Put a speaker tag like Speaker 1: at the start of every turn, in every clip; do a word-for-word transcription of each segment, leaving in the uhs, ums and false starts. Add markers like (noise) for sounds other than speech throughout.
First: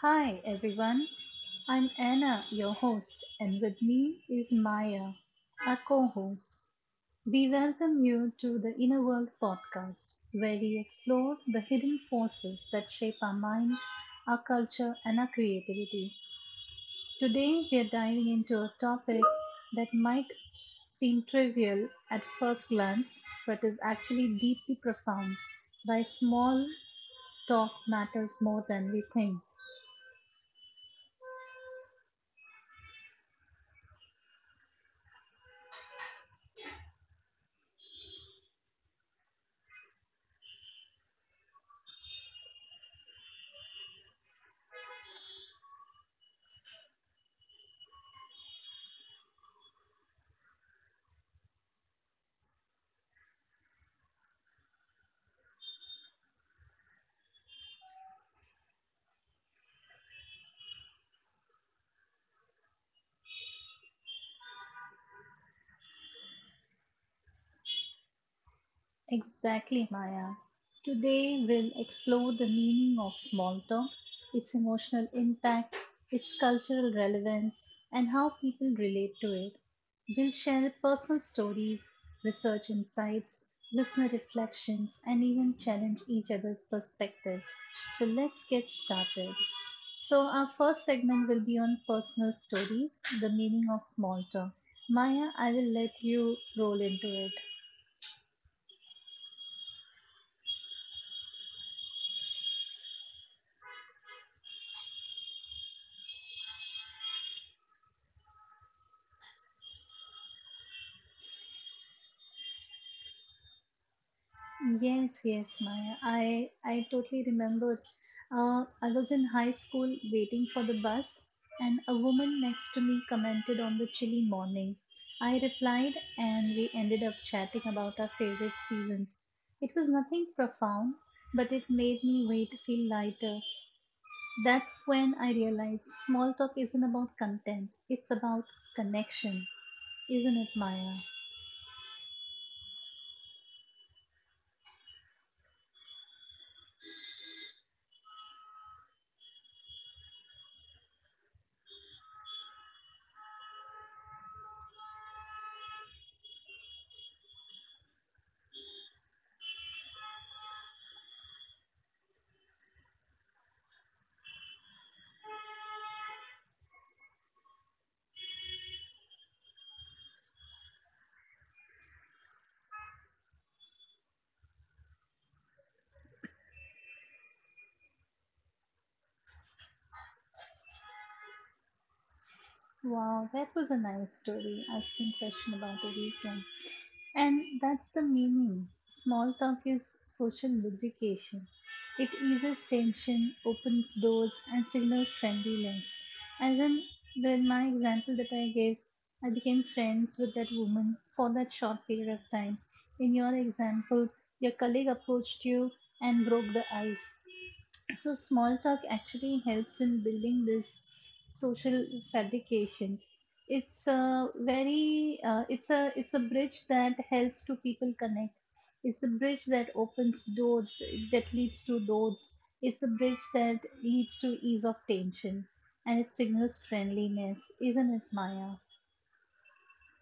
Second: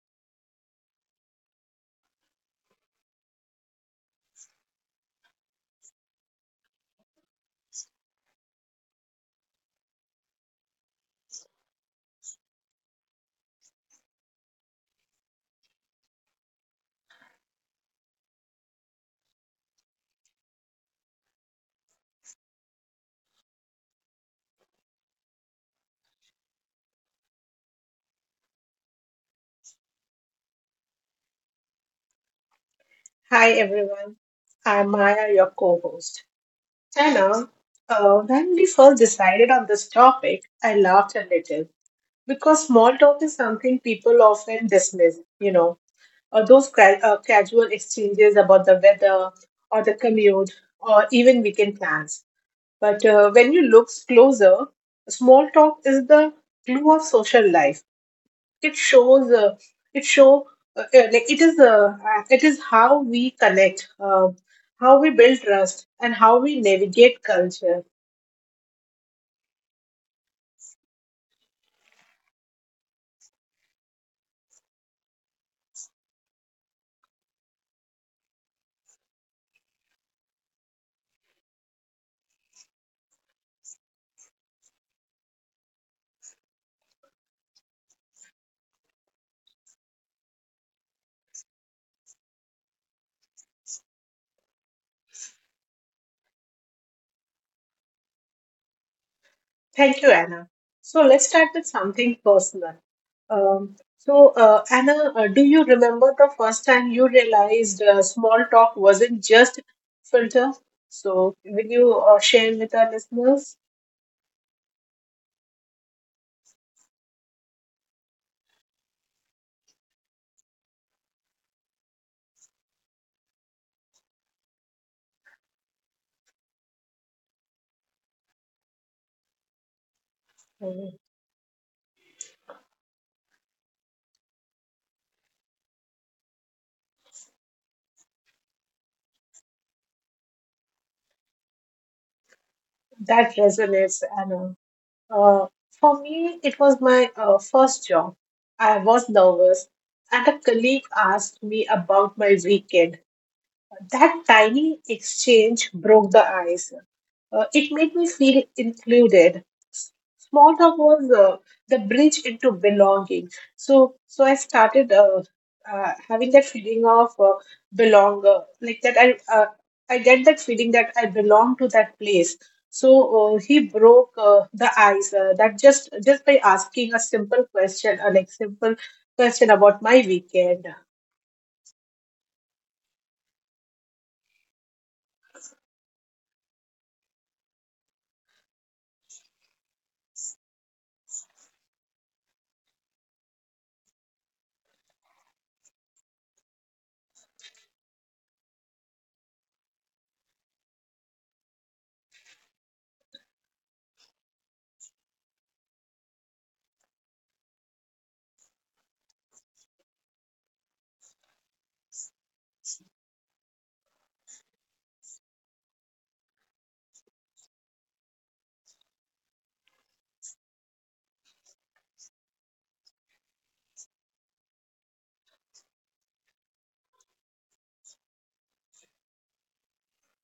Speaker 1: Hi everyone, I'm Anna, your host, and with me is Maya, our co host. We welcome you to the Inner World podcast, where we explore the hidden forces that shape our minds, our culture, and our creativity. Today, we are diving into a topic that might seem trivial at first glance, but is actually deeply profound. Why small talk matters more than we think.
Speaker 2: Hi everyone, I'm Maya, your co host. Anna, uh, when we first decided on this topic, I laughed a little because small talk is something people often dismiss, you know, or those ca- uh, casual exchanges about the weather or the commute or even weekend plans. But uh, when you look closer, small talk is the glue of social life. It shows uh, it show uh, uh, like it is uh, uh, it is how we connect, uh, how we build trust, and how we navigate culture.
Speaker 1: Exactly, Maya. Today we'll explore the meaning of small talk, its emotional impact, its cultural relevance, and how people relate to it. We'll share personal stories, research insights, listener reflections, and even challenge each other's perspectives. So let's get started. So, our first segment will be on personal stories, the meaning of small talk. Maya, I will let you roll into it.
Speaker 2: Thank you, Anna. So let's start with something personal. Um, so uh, anna uh, do you remember the first time you realized uh, small talk wasn't just filter? So will you uh, share with our listeners?
Speaker 1: Yes, yes, Maya. I I totally remembered. Uh, I was in high school waiting for the bus, and a woman next to me commented on the chilly morning. I replied, and we ended up chatting about our favorite seasons. It was nothing
Speaker 2: Uh,
Speaker 1: profound, but it made me wait feel lighter. That's when I realized small talk isn't about content; it's about connection, isn't it, Maya?
Speaker 2: that resonates, Anna. Uh, for me, it was my uh, first job. I was nervous, and a colleague asked me about my weekend. That tiny exchange broke the ice. Uh, it made me feel included. S- Small talk was uh, the bridge into belonging. So, so I started uh, uh, having that feeling of uh, belong, uh, like that. I uh, I get that feeling that I belong to that place. So uh, he broke uh, the ice. Uh, that just just by asking a simple question, a like simple question about my weekend.
Speaker 1: Wow, that was a nice story. Asking question about the weekend. And that's the meaning. Small talk is social lubrication. It eases tension, opens doors, and signals friendly links. As in the, my example that I gave, I became friends with that woman for that short period of time. In your example, your colleague approached you and broke the ice. So small talk actually helps in building this social fabrications. It's a very uh, it's a it's a bridge that helps to people connect, it's a bridge that opens doors that leads to doors, it's a bridge that leads to ease of tension, and it signals friendliness, isn't it, Maya?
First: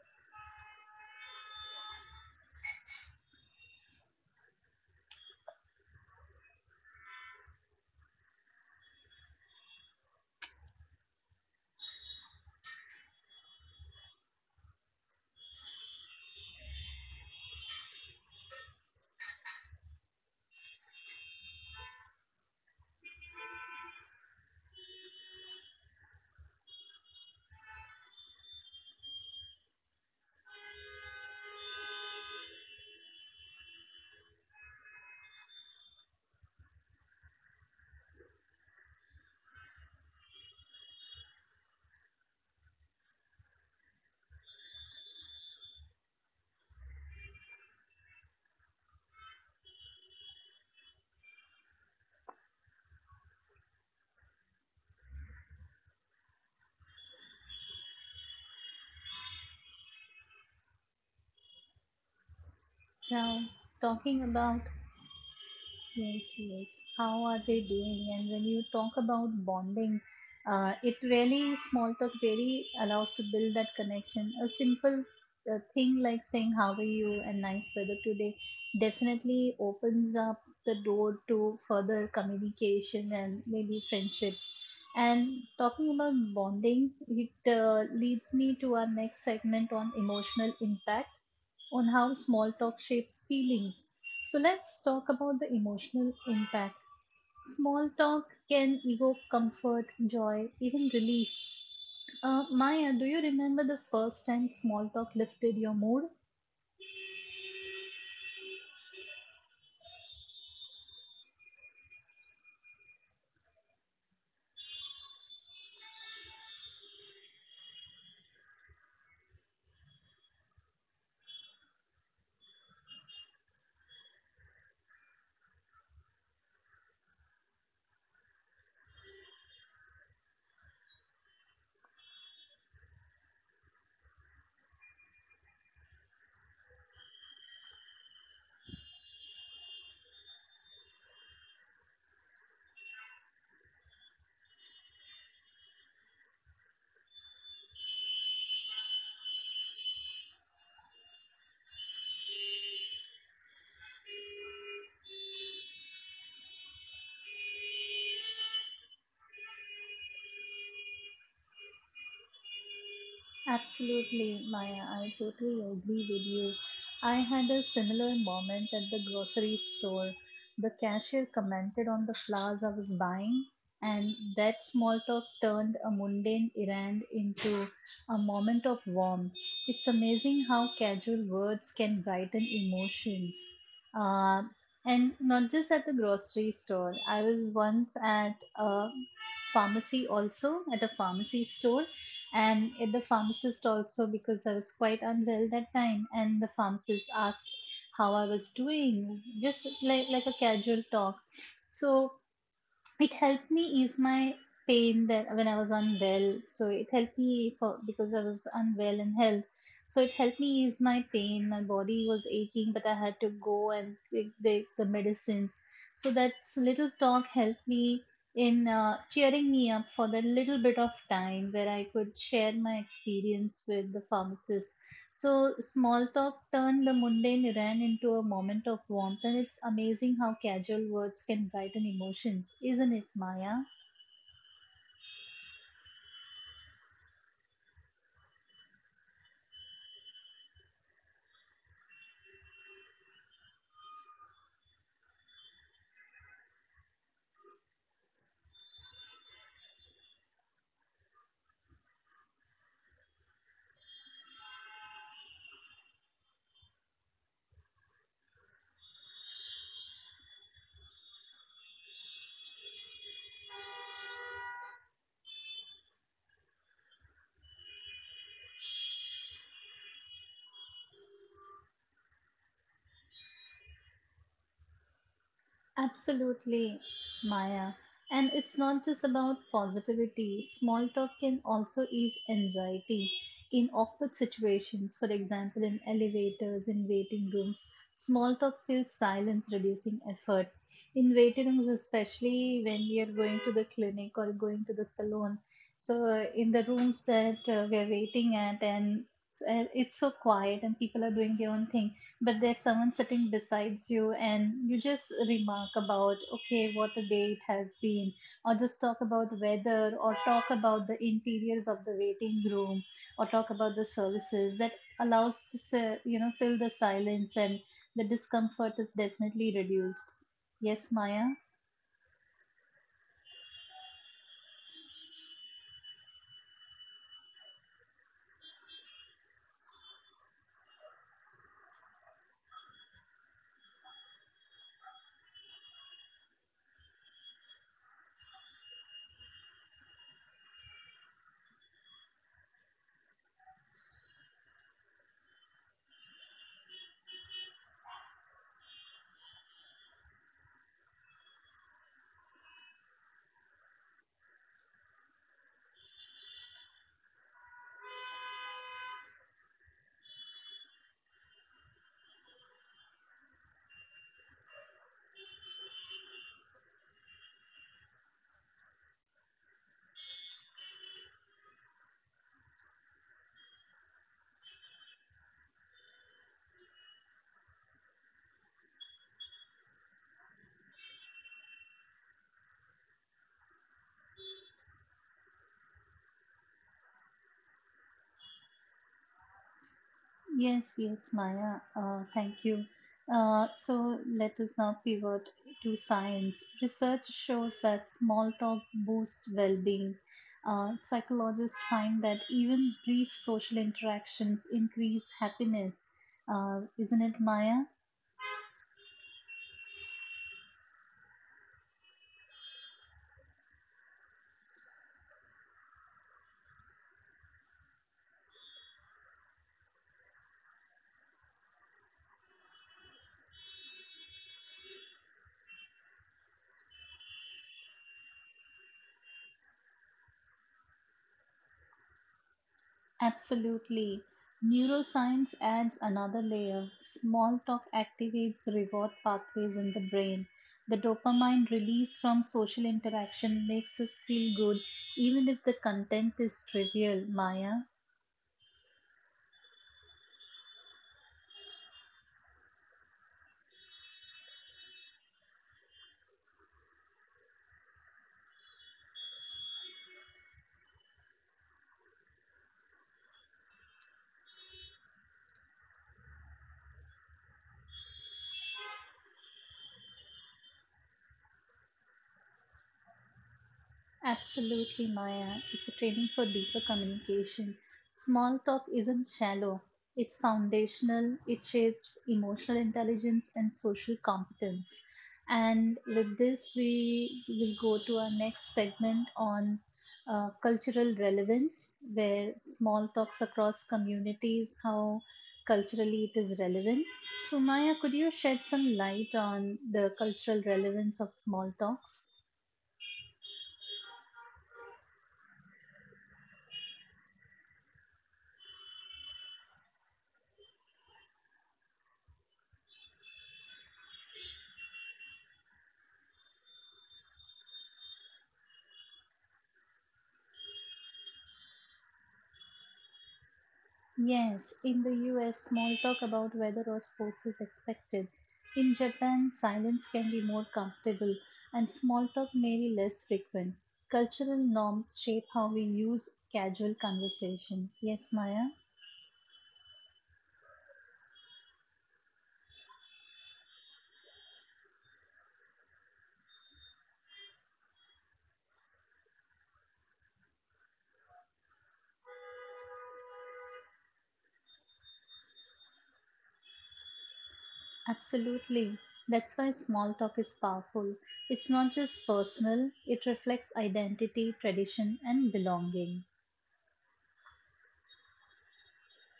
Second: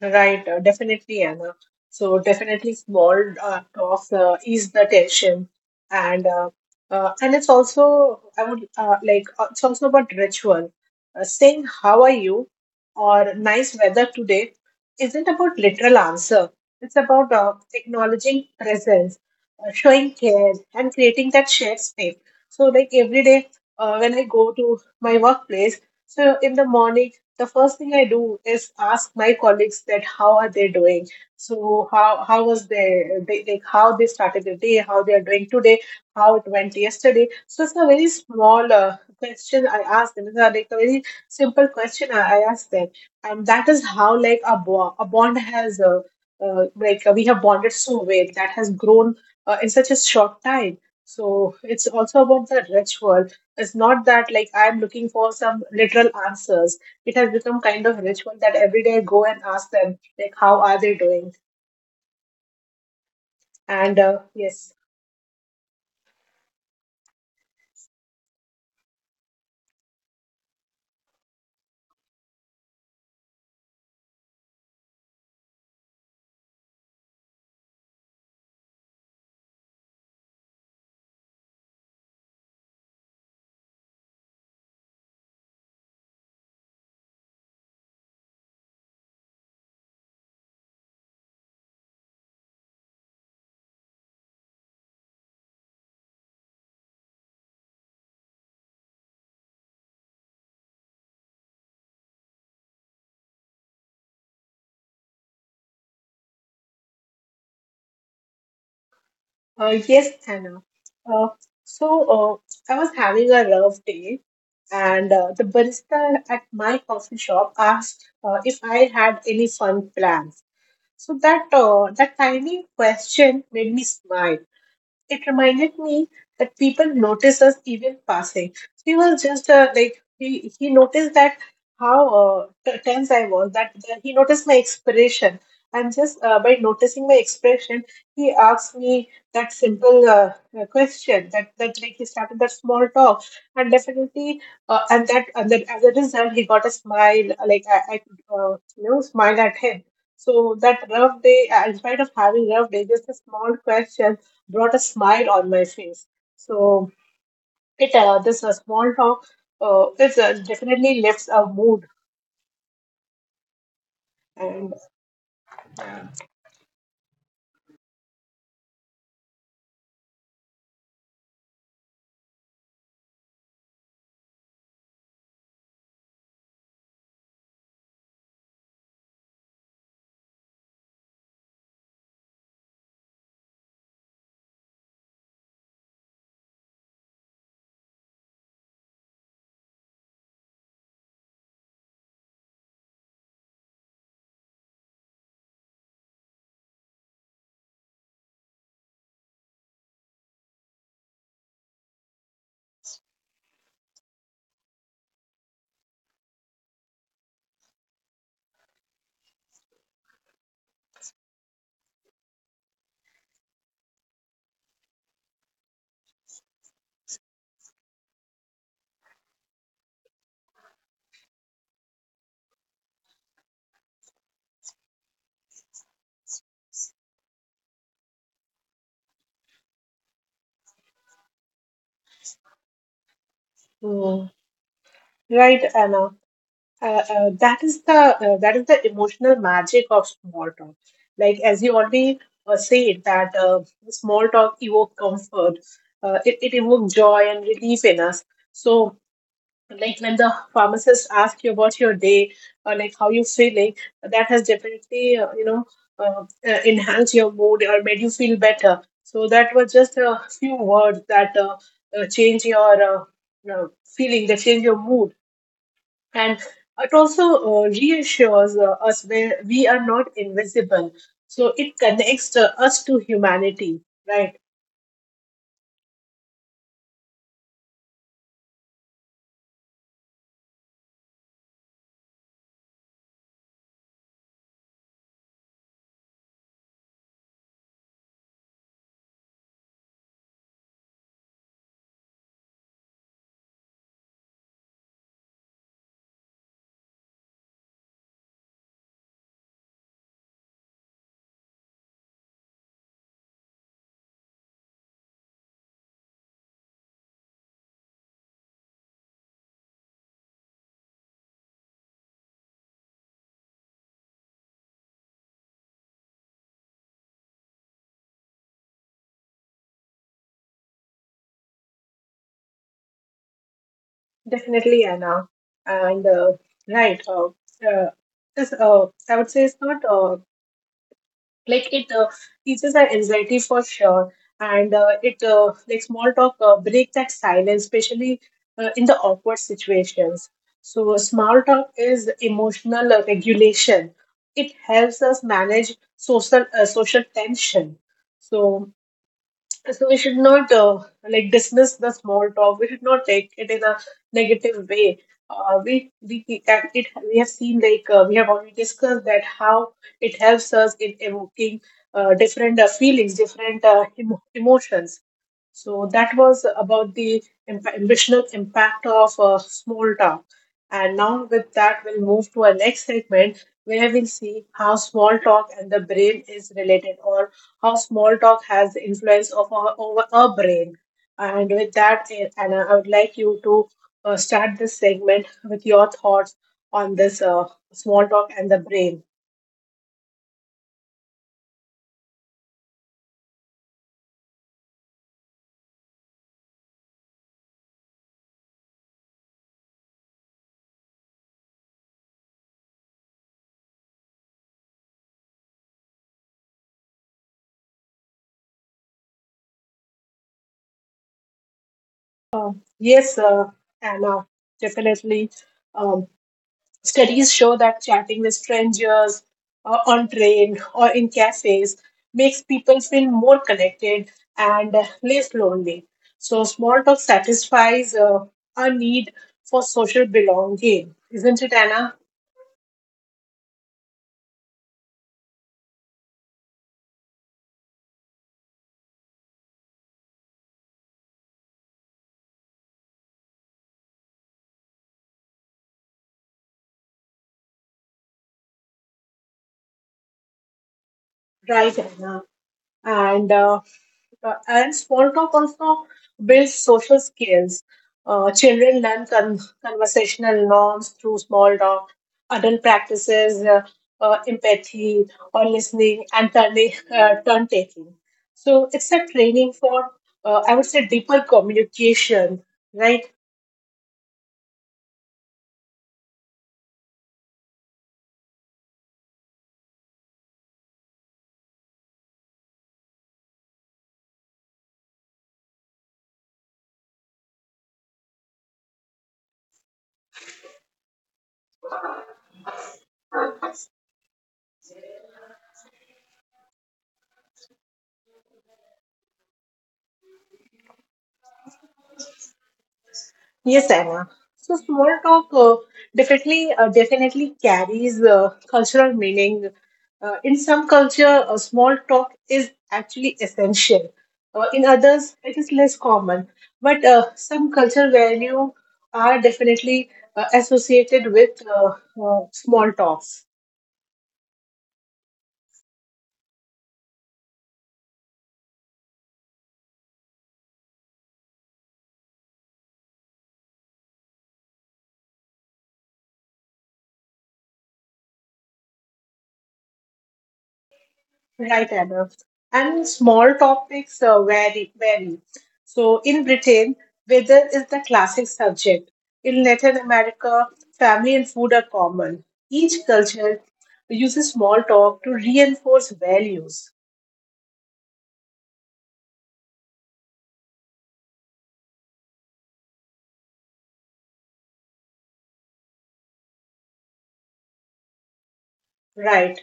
Speaker 2: Right, uh, definitely, Anna. So definitely, small uh, talks uh, ease the tension, and uh, uh, and it's also I would uh, like uh, it's also about ritual. Uh, saying "How are you?" or "Nice weather today" isn't about literal answer. It's about uh, acknowledging presence, uh, showing care, and creating that shared space. So like every day, uh, when I go to my workplace, so in the morning the first thing I do is ask my colleagues that how are they doing. So how how was their they like how they started their day, how they are doing today, how it went yesterday. So it's a very small uh, question I ask them. It's a, like a very simple question I, I ask them, and that is how like a, bo- a bond has, uh, uh, like uh, we have bonded so well that has grown uh, in such a short time. So it's also about the ritual. It's not that like I'm looking for some literal answers. It has become kind of ritual that every day I go and ask them like how are they doing.
Speaker 1: Now
Speaker 2: And uh,
Speaker 1: talking about.
Speaker 2: yes.
Speaker 1: Yes, yes. How are they doing? And when you talk about bonding, uh, it really, small talk really allows to build that connection. A simple uh, thing like saying, "How are you?" and "nice weather today" definitely opens up the door to further communication and maybe friendships. And talking about bonding, it uh, leads me to our next segment on emotional impact on how small talk shapes feelings. So let's talk about the emotional impact. Small talk can evoke comfort, joy, even relief. Uh, Maya, do you remember the first time small talk lifted your mood?
Speaker 2: Uh, yes, Anna. uh, so uh, I was having a rough day, and uh, the barista at my coffee shop asked uh, if I had any fun plans. So that uh, that tiny question made me smile. It reminded me that people notice us even passing. He was just uh, like he he noticed that how uh, t- tense I was. That, that he noticed my expression, and just uh, by noticing my expression, he asked me that simple uh, uh, question. That that like he started that small talk, and definitely, uh, and that and that as a result, he got a smile. Like I, I could, uh, you know smile at him. So that rough day, uh, in spite of having rough day, just a small question brought a smile on my face. So it uh, this uh, small talk uh, is uh, definitely lifts a mood.
Speaker 1: Absolutely,
Speaker 2: And
Speaker 1: Maya. I totally
Speaker 2: yeah.
Speaker 1: agree with you. I had a similar moment at the grocery store. The cashier commented on the flowers I was buying, and that small talk turned a mundane errand into a moment of warmth. It's amazing how casual words can brighten emotions. Uh, and not just at the grocery store, I was once at a pharmacy also, at a pharmacy store, and at the pharmacist also, because I was quite unwell that time, and the pharmacist asked how I was doing, just like like a casual talk. So it helped me ease my pain that when I was unwell. So it helped me for because I was unwell in health. So it helped me ease my pain. My body was aching, but I had to go and take the, the medicines. So that little talk helped me in uh, cheering me up for that little bit of time where I could share my experience with the pharmacist. So, small talk turned the mundane Iran into a moment of warmth, and it's amazing how casual words can brighten emotions, isn't it, Maya?
Speaker 2: Mm, right, Anna. Uh, uh, uh, that is the uh, that is the emotional magic of small talk. Like as you already uh, said, that uh, small talk evoke comfort. Uh, it it evokes joy and relief in us. So like when the pharmacist asks you about your day or like how you're feeling, that has definitely, uh, you know uh, uh, enhanced your mood or made you feel better. So that was just a few words that uh, uh, change your uh, uh, feeling, that change your mood. And it also uh, reassures uh, us where we are not invisible. So it connects uh, us to humanity, right?
Speaker 1: Absolutely, Maya. And it's not just about positivity. Small talk can also ease anxiety. In awkward situations, for example, in elevators, in waiting rooms, small talk feels silence reducing effort. In waiting rooms, especially when we are going to the clinic or going to the salon. So, uh, in the rooms that uh, we are waiting at, and uh, it's so quiet and people are doing their own thing, but there's someone sitting besides you and you just remark about, okay, what a day it has been, or just talk about weather, or talk about the interiors of the waiting room, or talk about the services that allows to sa- you know fill the silence, and the discomfort is definitely reduced, yes, Maya?
Speaker 2: Definitely, Anna. And uh, right, uh, uh, this, uh, I would say it's not, uh, like it uh, teaches our anxiety for sure, and uh, it uh, like small talk uh, break that silence, especially uh, in the awkward situations. So small talk is emotional uh, regulation. It helps us manage social uh, social tension. So so we should not uh, like dismiss the small talk. We should not take it in a negative way. Uh, we we that it we have seen like uh, we have already discussed that how it helps us in evoking uh, different uh, feelings, different uh, emo- emotions. So that was about the imp- ambitional impact of uh, small talk. And now with that, we'll move to our next segment where we'll see how small talk and the brain is related, or how small talk has the influence of our, over our brain. And with that, eh, Anna, I would like you to uh, start this segment with your thoughts on this uh, small talk and the brain.
Speaker 1: Yes, yes, Maya. Uh, thank you. Uh, so let us now pivot to science. Research shows that small talk boosts well being. Uh, psychologists find that even brief social interactions increase happiness. Uh, isn't it, Maya?
Speaker 2: Uh, Yes, uh, Anna, definitely. Um, Studies show that chatting with strangers uh, on train or in cafes makes people feel more connected and uh, less lonely. So small talk satisfies uh, our need for social belonging, isn't it, Anna?
Speaker 1: Absolutely. Neuroscience adds another layer. Small talk activates reward pathways in the brain. The dopamine release from social interaction makes us feel good, even if the content is trivial, Maya.
Speaker 2: Right, Anna. And uh, Uh, and small talk also builds social skills. Uh, children learn con- conversational norms through small talk. Adult practices, uh, uh, empathy or listening and turning, uh, turn taking. So it's a training for, uh, I would say, deeper communication, right?
Speaker 1: Absolutely, Maya. It's a training for deeper communication. Small talk isn't shallow, it's foundational, it shapes emotional intelligence and social competence. And with this, we will go to our next segment on uh, cultural relevance, where small talks across communities, how culturally it is relevant. So, Maya, could you shed some light on the cultural relevance of small talks?
Speaker 2: Yes, Anna. So small talk uh, definitely uh, definitely carries uh, cultural meaning. Uh, in some culture, uh, small talk is actually essential. Uh, in others, it is less common. But uh, some cultural value are definitely uh, associated with uh, uh, small talks.
Speaker 1: Yes, in the U S, small talk about weather or sports is expected. In Japan, silence can be more comfortable and small talk may be less frequent. Cultural norms shape how we use casual conversation. Yes, Maya?
Speaker 2: Right, Adolf. And small topics uh, vary, vary. So in Britain, weather is the classic subject. In Latin America, family and food are common. Each culture uses small talk to reinforce values.
Speaker 1: Absolutely. That's why small talk is powerful. It's not just personal, it reflects identity, tradition, and belonging.
Speaker 2: Right.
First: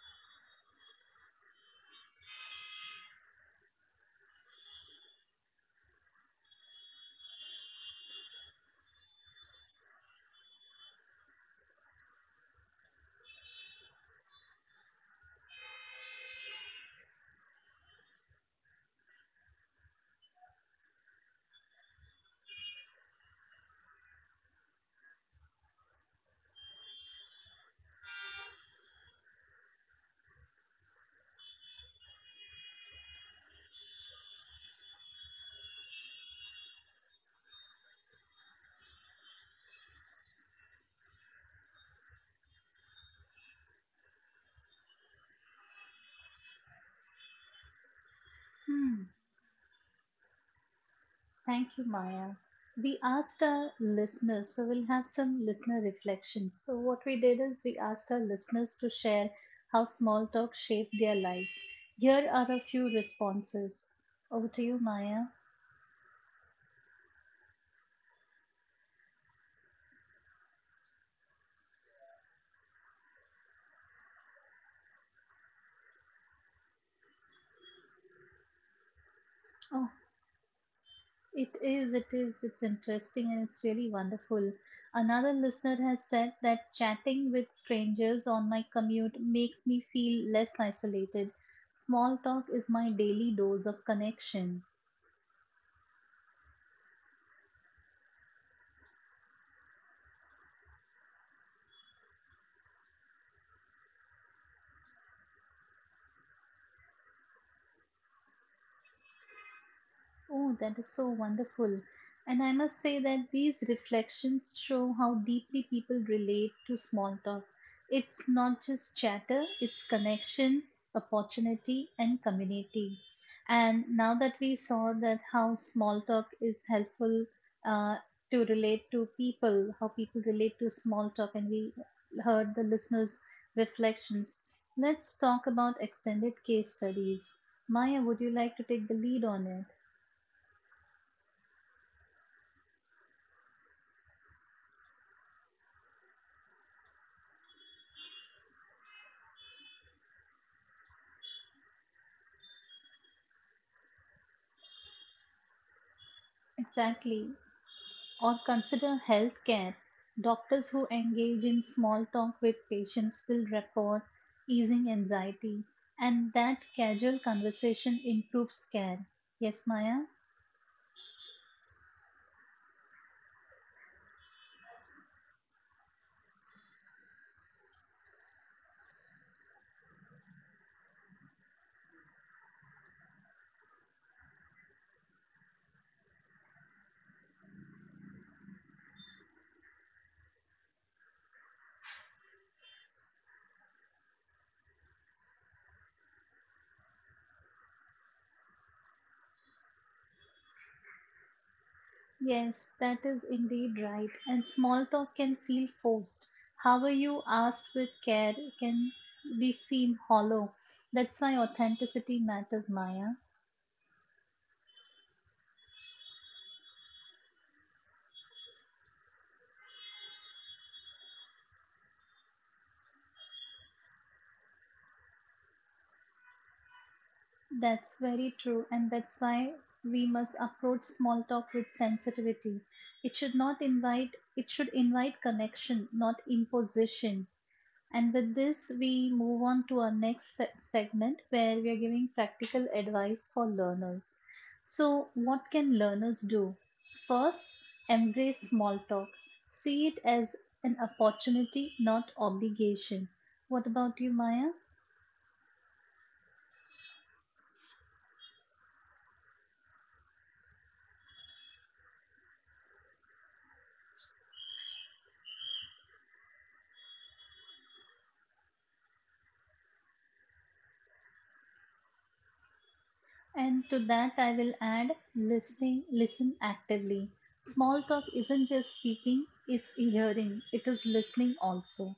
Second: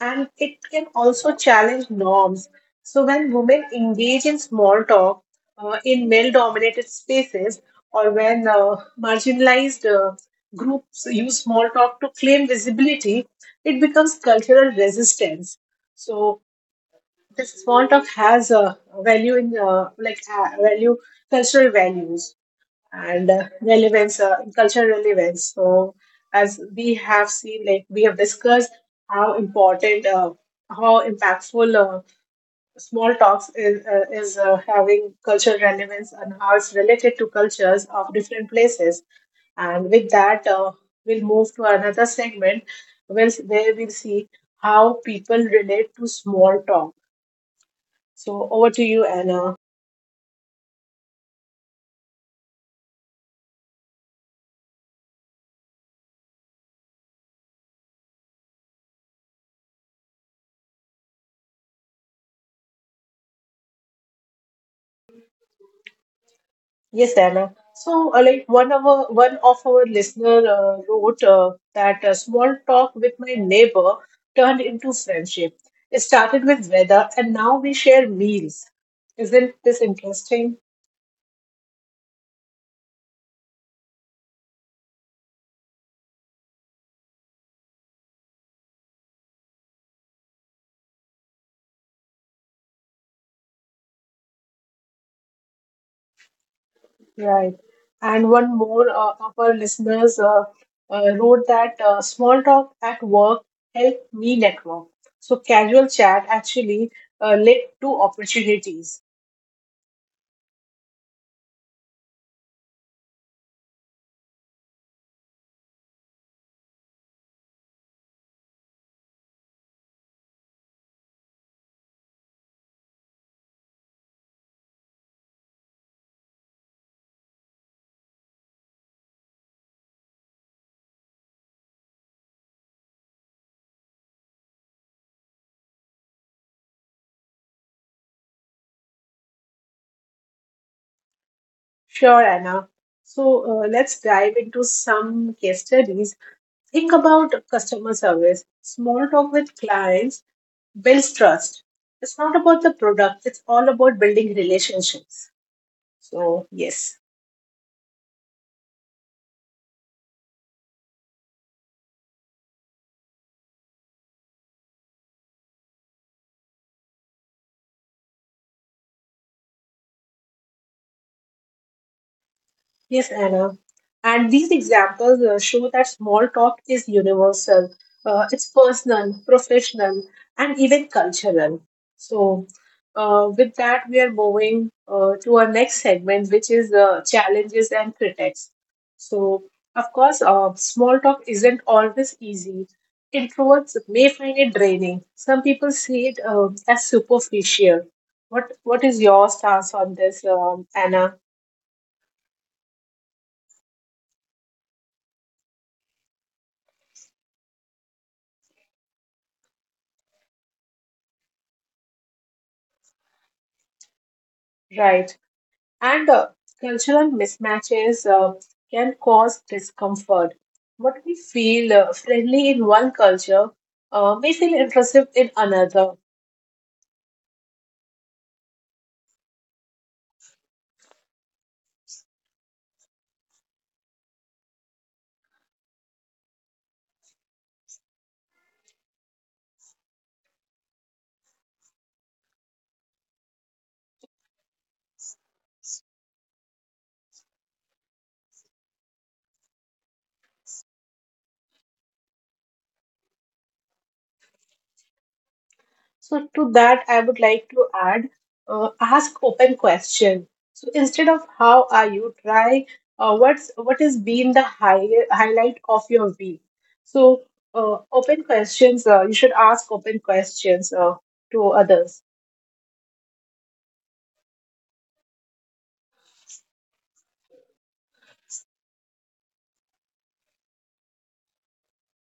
Speaker 2: And it can also challenge norms. So, when women engage in small talk uh, in male dominated spaces, or when uh, marginalized uh, groups use small talk to claim visibility, it becomes cultural resistance. So, this small talk has a value in, uh, like uh, value cultural values and uh, relevance, uh, cultural relevance. So, as we have seen, like we have discussed how important, uh, how impactful uh, small talks is, uh, is uh, having cultural relevance and how it's related to cultures of different places. And with that, uh, we'll move to another segment where, where we'll see how people relate to small talk. So, over to
Speaker 1: Hmm.
Speaker 2: you, Anna.
Speaker 1: Thank you, Maya. We asked our listeners, so we'll have some listener reflections. So, what we did is we asked our listeners to share how small talk shaped their lives. Here are a few responses. Over to you, Maya.
Speaker 2: Yes, Diana. So, uh, like one of our, one of our listener uh, wrote uh, that a small talk with my neighbor turned into friendship. It started with weather, and now we share meals. Isn't this interesting?
Speaker 1: Oh, it is, it is, it's interesting and it's really wonderful. Another listener has said that chatting with strangers on my commute makes me feel less isolated. Small talk is my daily dose of connection.
Speaker 2: Right. And one more uh, of our listeners uh, uh, wrote that uh, small talk at work helped me network. So casual chat actually uh, led to opportunities.
Speaker 1: Oh, that is so wonderful. And I must say that these reflections show how deeply people relate to small talk. It's not just chatter, it's connection, opportunity, and community. And now that we saw that how small talk is helpful uh, to relate to people, how people relate to small talk, and we heard the listeners' reflections, let's talk about extended case studies. Maya, would you like to take the lead on it?
Speaker 2: Sure, Anna. So uh, let's dive into some case studies. Think about customer service. Small talk with clients builds trust. It's not about the product, it's all about building relationships. So, yes.
Speaker 1: Exactly. Or consider healthcare. Doctors who engage in small talk with patients build rapport, easing anxiety, and that casual conversation improves care. Yes, Maya?
Speaker 2: Yes, Anna. And these examples uh, show that small talk is universal. Uh, it's personal, professional, and even cultural. So, uh, with that, we are moving uh, to our next segment, which is uh, challenges and critics. So, of course, uh, small talk isn't always easy. Introverts may find it draining. Some people see it um as superficial. What What is your stance on this, um, Anna?
Speaker 1: Yes, that is indeed right. And small talk can feel forced. However, you asked with care can be seen hollow. That's why authenticity matters, Maya.
Speaker 2: Right. And uh, cultural mismatches uh, can cause discomfort. What we feel uh, friendly in one culture uh, may feel intrusive in another.
Speaker 1: That's very true, and that's why we must approach small talk with sensitivity. It should not invite, it should invite connection, not imposition. And with this, we move on to our next se- segment where we are giving practical advice for learners. So, what can learners do? First, embrace small talk. See it as an opportunity, not obligation. What about you, Maya?
Speaker 2: So, to that, I would like to add, uh, ask open question. So, instead of how are you, try uh, what's what has been the high, highlight of your week. So, uh, open questions, uh, you should ask open questions uh, to others.
Speaker 1: And to that, I will add listening, listen actively. Small talk isn't just speaking, it's hearing, it is listening also.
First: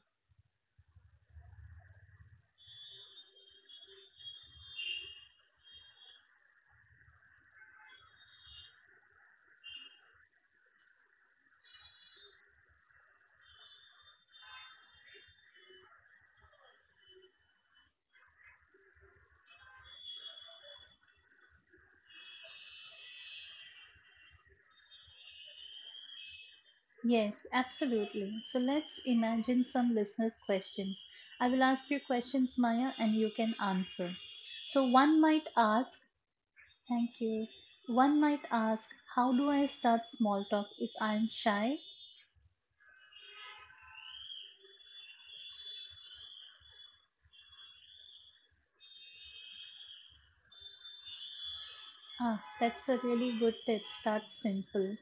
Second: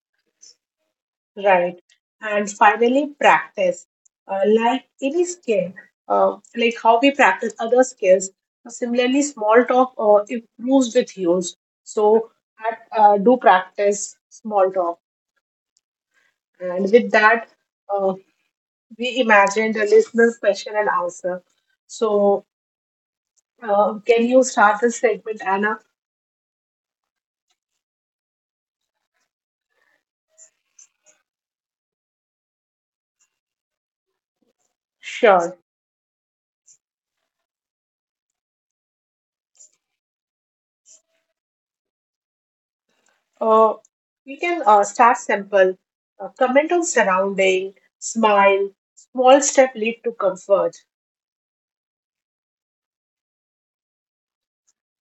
Speaker 2: Right. And finally, practice. Uh, like any skill, uh, like how we practice other skills, similarly, small talk uh, improves with use. So, uh, do practice small talk. And with that, uh, we imagined a listener's question and answer. So, uh, can you start this segment, Anna?
Speaker 1: Yes, absolutely. So let's imagine some listeners' questions. I will ask you questions, Maya, and you can answer. So one might
Speaker 2: Sure.
Speaker 1: ask, thank you. One might ask, how do I start small talk if I'm shy?
Speaker 2: Uh, we can uh, start simple. Uh, comment on surrounding, smile, small step lead to comfort.
Speaker 1: Ah, that's a really good tip. Start simple.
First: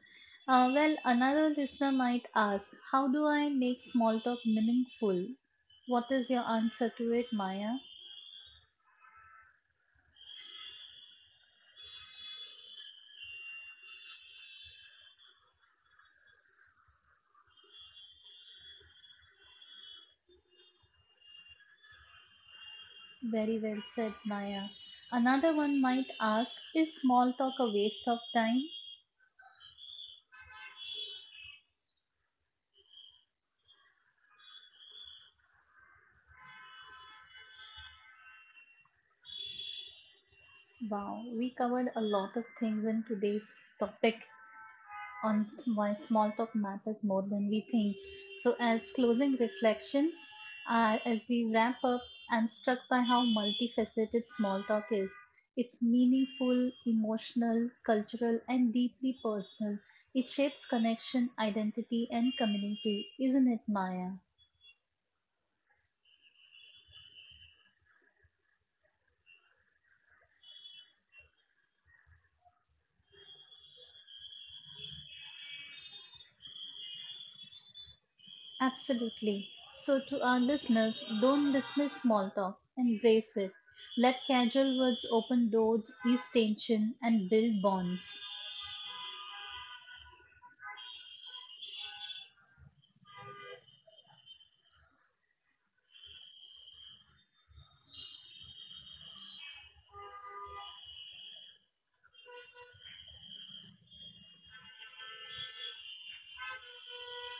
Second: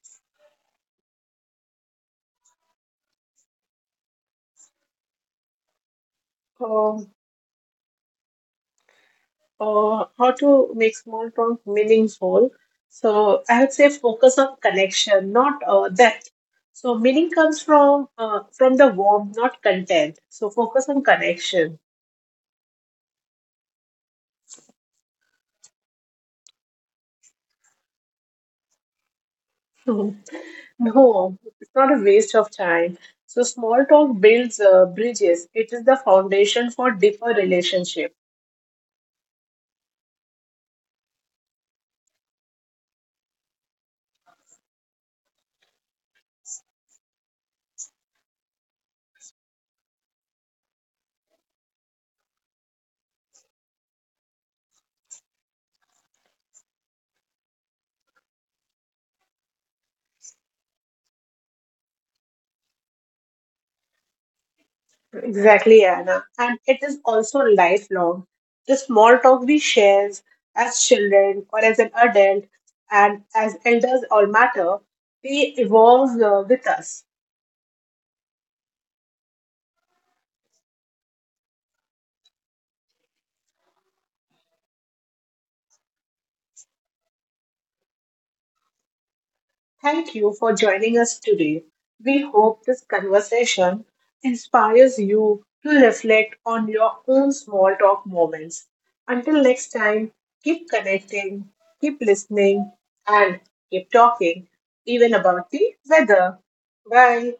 Speaker 1: Uh, well, another listener might ask, how do I make small talk meaningful? What is your answer
Speaker 2: Um,
Speaker 1: to it, Maya?
Speaker 2: uh, how to make small talk meaningful. So I would say focus on connection, not uh, depth. So meaning comes from uh, from the warmth, not content. So focus on connection.
Speaker 1: Very well said, Maya. Another one might ask, is small talk a waste of time?
Speaker 2: (laughs) No, it's not a waste of time. So small talk builds uh, bridges. It is the foundation for deeper relationship.
Speaker 1: Wow, we covered a lot of things in today's topic. On s- why small talk matters more than we think. So, as closing reflections, uh, as we wrap up, I'm struck by how multifaceted small talk is. It's meaningful, emotional, cultural, and deeply personal. It shapes connection, identity, and community, isn't it, Maya?
Speaker 2: Exactly, Anna. And it is also lifelong. The small talk we share as children or as an adult and as elders all matter, they evolve uh, with us.
Speaker 1: Absolutely. So, to our listeners, don't dismiss small talk, embrace it. Let casual words open doors, ease tension, and build bonds.
Speaker 2: Thank you for joining us today. We hope this conversation inspires you to reflect on your own small talk moments. Until next time, keep connecting, keep listening, and keep talking, even about the weather. Bye.